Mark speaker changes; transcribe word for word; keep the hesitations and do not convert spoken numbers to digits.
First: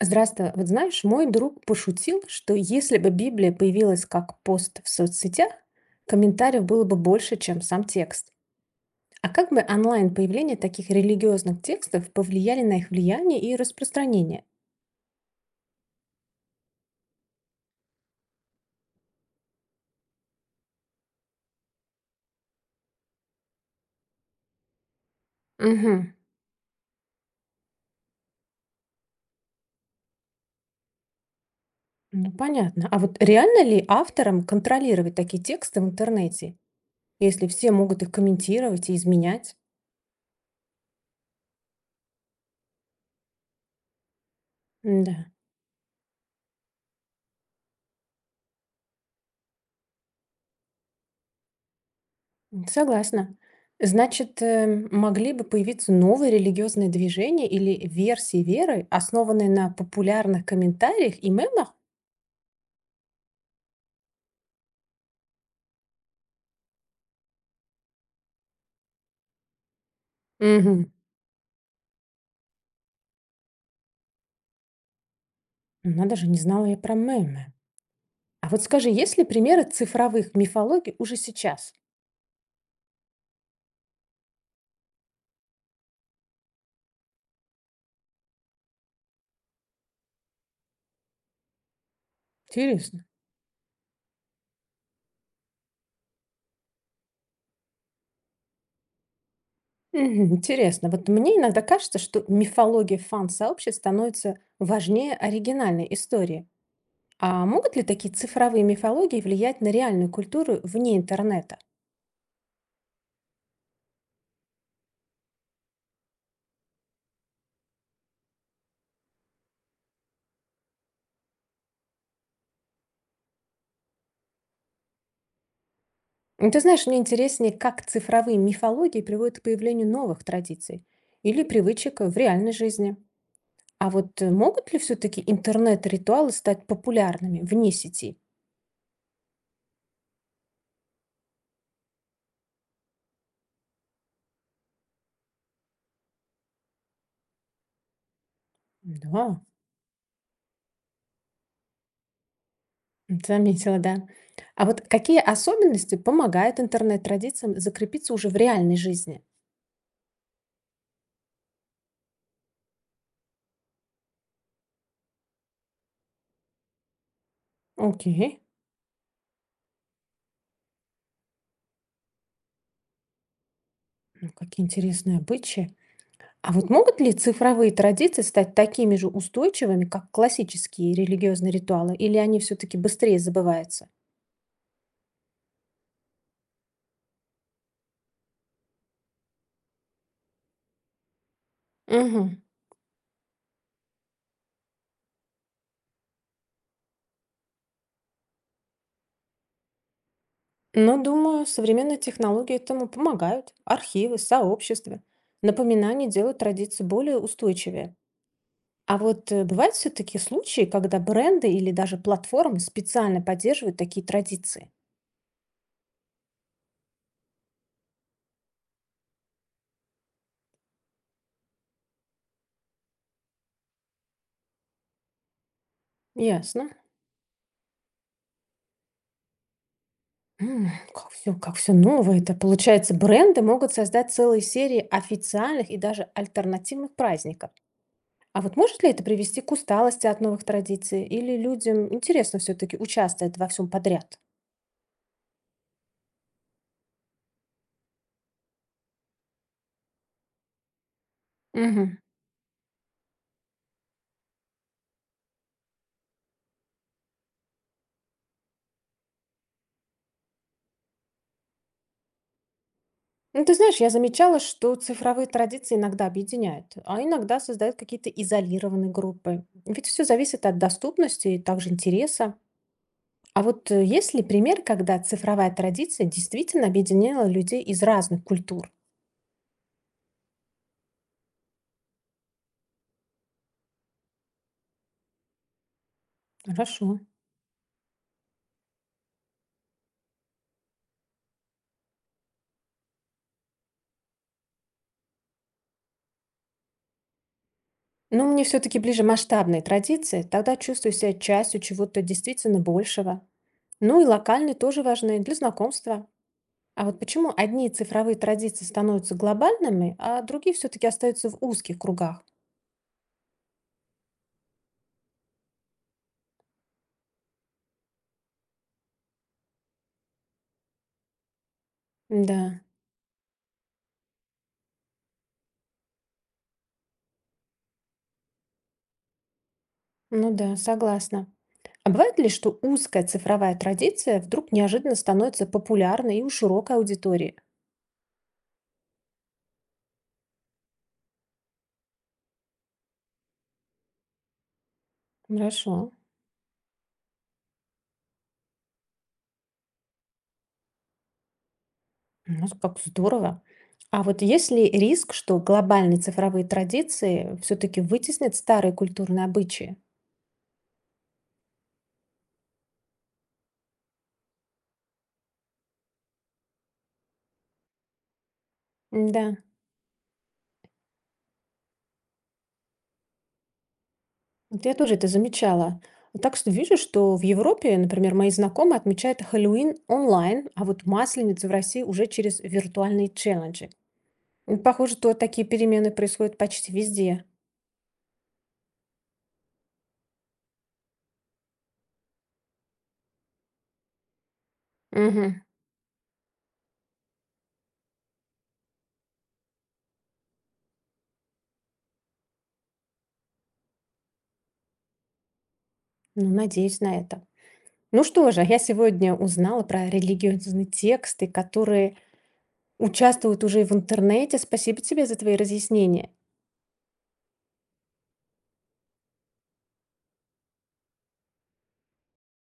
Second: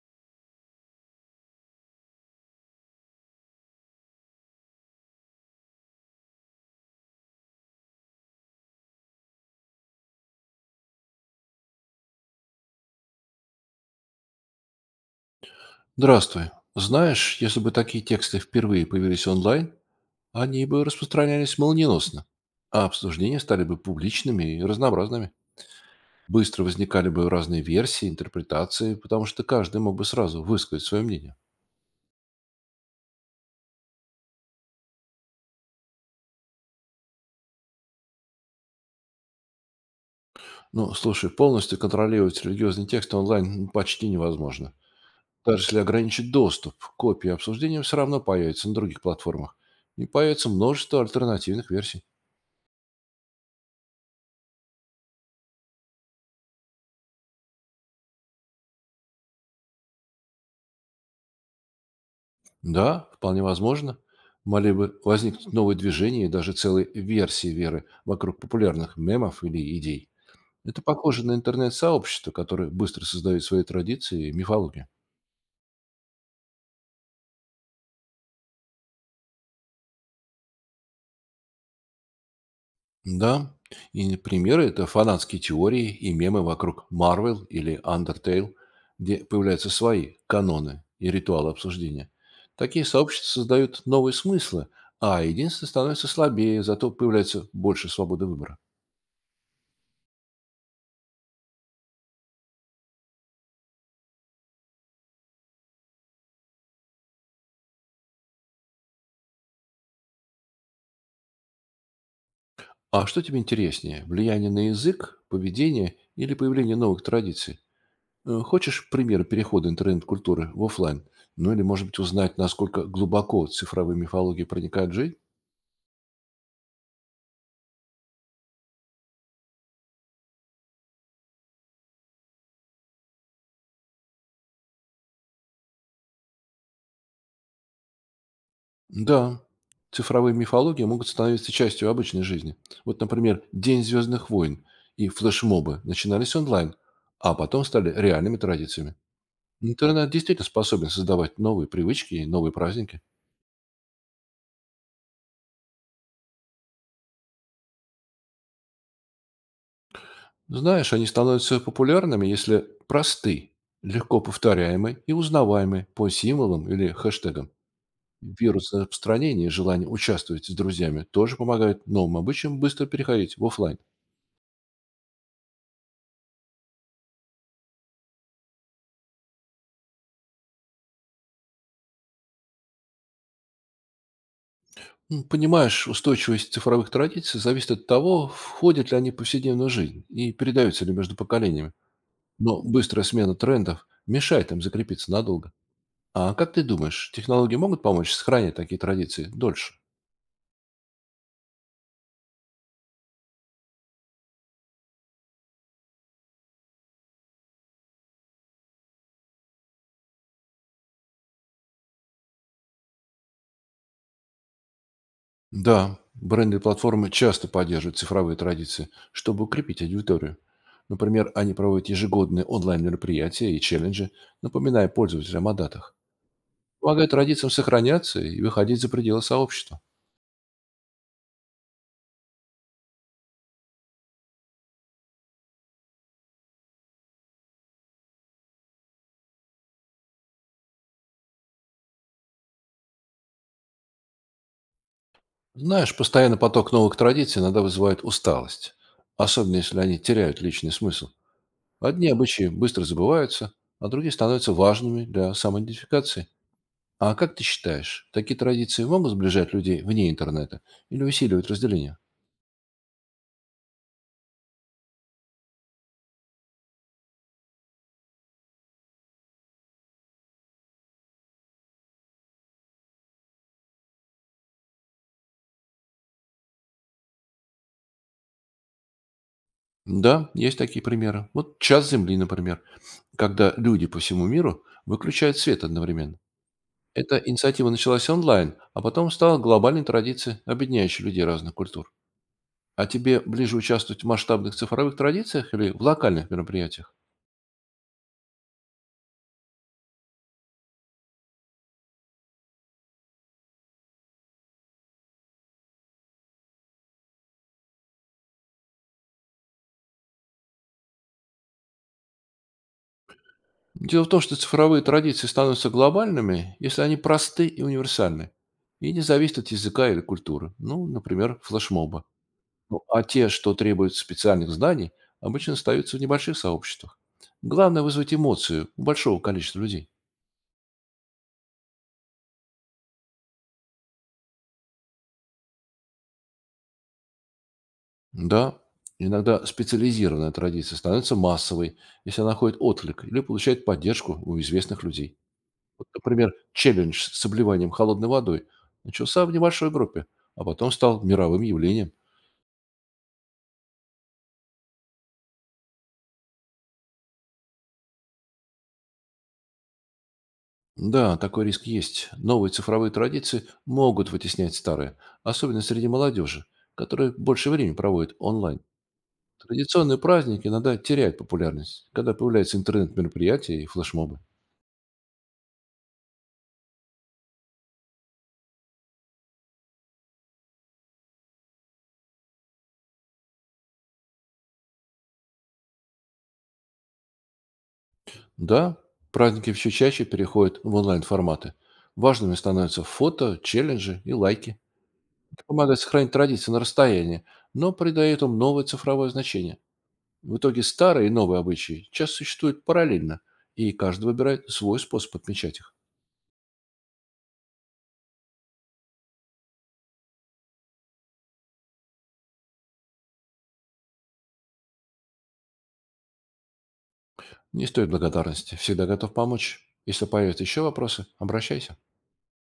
Speaker 1: Здравствуй. Вот знаешь, мой друг пошутил, что если бы Библия появилась как пост в соцсетях, комментариев было бы больше, чем сам текст. А как бы онлайн-появление таких религиозных текстов повлияли на их влияние и распространение?
Speaker 2: Здравствуй. Знаешь, если бы такие тексты впервые появились онлайн, они бы распространялись молниеносно, а обсуждения стали бы публичными и разнообразными.
Speaker 1: Угу.
Speaker 2: Быстро возникали бы разные версии, интерпретации, потому что каждый мог бы сразу высказать свое мнение.
Speaker 1: Ну, понятно. А вот реально ли авторам контролировать такие тексты в интернете, если все могут их комментировать и изменять?
Speaker 2: Ну, слушай, полностью контролировать религиозные тексты онлайн ну, почти невозможно.
Speaker 1: Да.
Speaker 2: Даже если ограничить доступ, копии обсуждения все равно появятся на других платформах. И появится множество альтернативных версий.
Speaker 1: М, Согласна. Значит, э, могли бы появиться новые религиозные движения или версии веры, основанные на популярных комментариях и мемах?
Speaker 2: Да, вполне возможно. Могли бы возникнуть новые движения и даже целые версии веры вокруг популярных мемов или идей. Это
Speaker 1: Мгм.
Speaker 2: похоже на интернет-сообщество, которое быстро создает свои традиции и мифологию.
Speaker 1: Надо же, не знала я про мемы. А вот скажи, есть ли примеры цифровых мифологий уже сейчас?
Speaker 2: Да, и примеры– это фанатские теории и мемы вокруг Marvel или Undertale, где появляются свои каноны и ритуалы обсуждения. Такие
Speaker 1: Интересно.
Speaker 2: сообщества создают новые смыслы, а единство становится слабее, зато появляется больше свободы выбора.
Speaker 1: Мгм, интересно. Вот мне иногда кажется, что мифология фан-сообществ становится важнее оригинальной истории. А могут ли такие цифровые мифологии влиять на реальную культуру вне интернета?
Speaker 2: А что тебе интереснее: влияние на язык, поведение или появление новых традиций? Э, Хочешь примеры перехода интернет-культуры в оффлайн? Ну или, может быть, узнать, насколько глубоко цифровые мифологии проникают в жизнь?
Speaker 1: Ну, ты знаешь, мне интереснее, как цифровые мифологии приводят к появлению новых традиций или привычек в реальной жизни. А вот э, могут ли все-таки интернет-ритуалы стать популярными вне сети?
Speaker 2: Да, цифровые мифологии могут становиться частью обычной жизни. Вот, например, День звездных войн и флешмобы начинались онлайн, а потом стали реальными традициями.
Speaker 1: Да,
Speaker 2: Интернет действительно способен создавать новые привычки и новые праздники.
Speaker 1: заметила, да. А вот какие особенности помогают интернет-традициям закрепиться уже в реальной жизни?
Speaker 2: Знаешь, они становятся популярными, если просты, легко повторяемы и узнаваемы по символам или хэштегам.
Speaker 1: Окей,
Speaker 2: Вирус распространения и желание участвовать с друзьями тоже помогают новым обычаям быстро переходить в офлайн.
Speaker 1: ну, какие интересные обычаи. А вот могут ли цифровые традиции стать такими же устойчивыми, как классические религиозные ритуалы, или они все-таки быстрее забываются?
Speaker 2: М, Понимаешь, устойчивость цифровых традиций зависит от того, входят ли они в повседневную жизнь и передаются ли между поколениями.
Speaker 1: Мгм.
Speaker 2: Но быстрая смена трендов мешает им закрепиться надолго. А как ты думаешь, технологии могут помочь сохранить такие традиции дольше?
Speaker 1: Но, думаю, современные технологии этому помогают. Архивы, сообщества. Напоминания делают традиции более устойчивее. А вот э, бывают все-таки случаи, когда бренды или даже платформы специально поддерживают такие традиции.
Speaker 2: Да, бренды и платформы часто поддерживают цифровые традиции, чтобы укрепить аудиторию. Например, они проводят ежегодные онлайн-мероприятия и челленджи, напоминая пользователям о датах.
Speaker 1: Ясно.
Speaker 2: Помогая традициям сохраняться и выходить за пределы сообщества.
Speaker 1: М, Как все, как все новое это. Получается, бренды могут создать целые серии официальных и даже альтернативных праздников. А вот может ли это привести к усталости от новых традиций? Или людям интересно все-таки участвовать во всем подряд?
Speaker 2: Знаешь, постоянный поток новых традиций иногда вызывает усталость, особенно если они теряют личный смысл.
Speaker 1: Мгм.
Speaker 2: Одни обычаи быстро забываются, а другие становятся важными для самоидентификации. А как ты считаешь, такие традиции могут сближать людей вне интернета или усиливать разделение?
Speaker 1: Ну, ты знаешь, я замечала, что цифровые традиции иногда объединяют, а иногда создают какие-то изолированные группы. Ведь все зависит от доступности и также интереса. А вот э, есть ли пример, когда цифровая традиция действительно объединяла людей из разных культур?
Speaker 2: Да, есть такие примеры. Вот час Земли, например, когда люди по всему миру выключают свет одновременно.
Speaker 1: Хорошо.
Speaker 2: Эта инициатива началась онлайн, а потом стала глобальной традицией, объединяющей людей разных культур. А тебе ближе участвовать в масштабных цифровых традициях или в локальных мероприятиях?
Speaker 1: Но мне все-таки ближе масштабные традиции, тогда чувствую себя частью чего-то действительно большего. Ну и локальные тоже важны для знакомства. А вот почему одни цифровые традиции становятся глобальными, а другие все-таки остаются в узких кругах?
Speaker 2: Дело в том, что цифровые традиции становятся глобальными, если они просты и универсальны, и не зависят от языка или культуры, ну, например, флешмоба.
Speaker 1: Да,
Speaker 2: Ну, а те, что требуют специальных знаний, обычно остаются в небольших сообществах. Главное — вызвать эмоцию у большого количества людей.
Speaker 1: ну да, согласна. А бывает ли, что узкая цифровая традиция вдруг неожиданно становится популярной и у широкой аудитории?
Speaker 2: Да, иногда специализированная традиция становится массовой, если она находит отклик или получает поддержку у известных людей.
Speaker 1: Хорошо.
Speaker 2: Вот, например, челлендж с обливанием холодной водой начался в небольшой группе, а потом стал мировым явлением.
Speaker 1: Ну, как здорово. А вот есть ли риск, что глобальные цифровые традиции все-таки вытеснят старые культурные обычаи?
Speaker 2: Да, такой риск есть. Новые цифровые традиции могут вытеснять старые, особенно среди молодежи, которые больше времени проводят онлайн.
Speaker 1: Да,
Speaker 2: Традиционные праздники иногда теряют популярность, когда появляются интернет-мероприятия и флешмобы.
Speaker 1: вот я тоже это замечала. Вот, так что вижу, что в Европе, например, мои знакомые отмечают Хэллоуин онлайн, а вот Масленицу в России уже через виртуальные челленджи. Ну, похоже, то такие перемены происходят почти везде.
Speaker 2: Да, праздники все чаще переходят в онлайн-форматы. Важными становятся фото, челленджи и лайки.
Speaker 1: Мгм.
Speaker 2: Это помогает сохранить традиции на расстоянии, но придает им новое цифровое значение. В итоге старые и новые обычаи часто существуют параллельно, и каждый выбирает свой способ отмечать их.
Speaker 1: Ну, надеюсь на это. Ну что же, я сегодня узнала про религиозные тексты, которые участвуют уже и в интернете. Спасибо тебе за твои разъяснения.
Speaker 2: Не стоит благодарности. Всегда готов помочь. Если появятся еще вопросы, обращайся.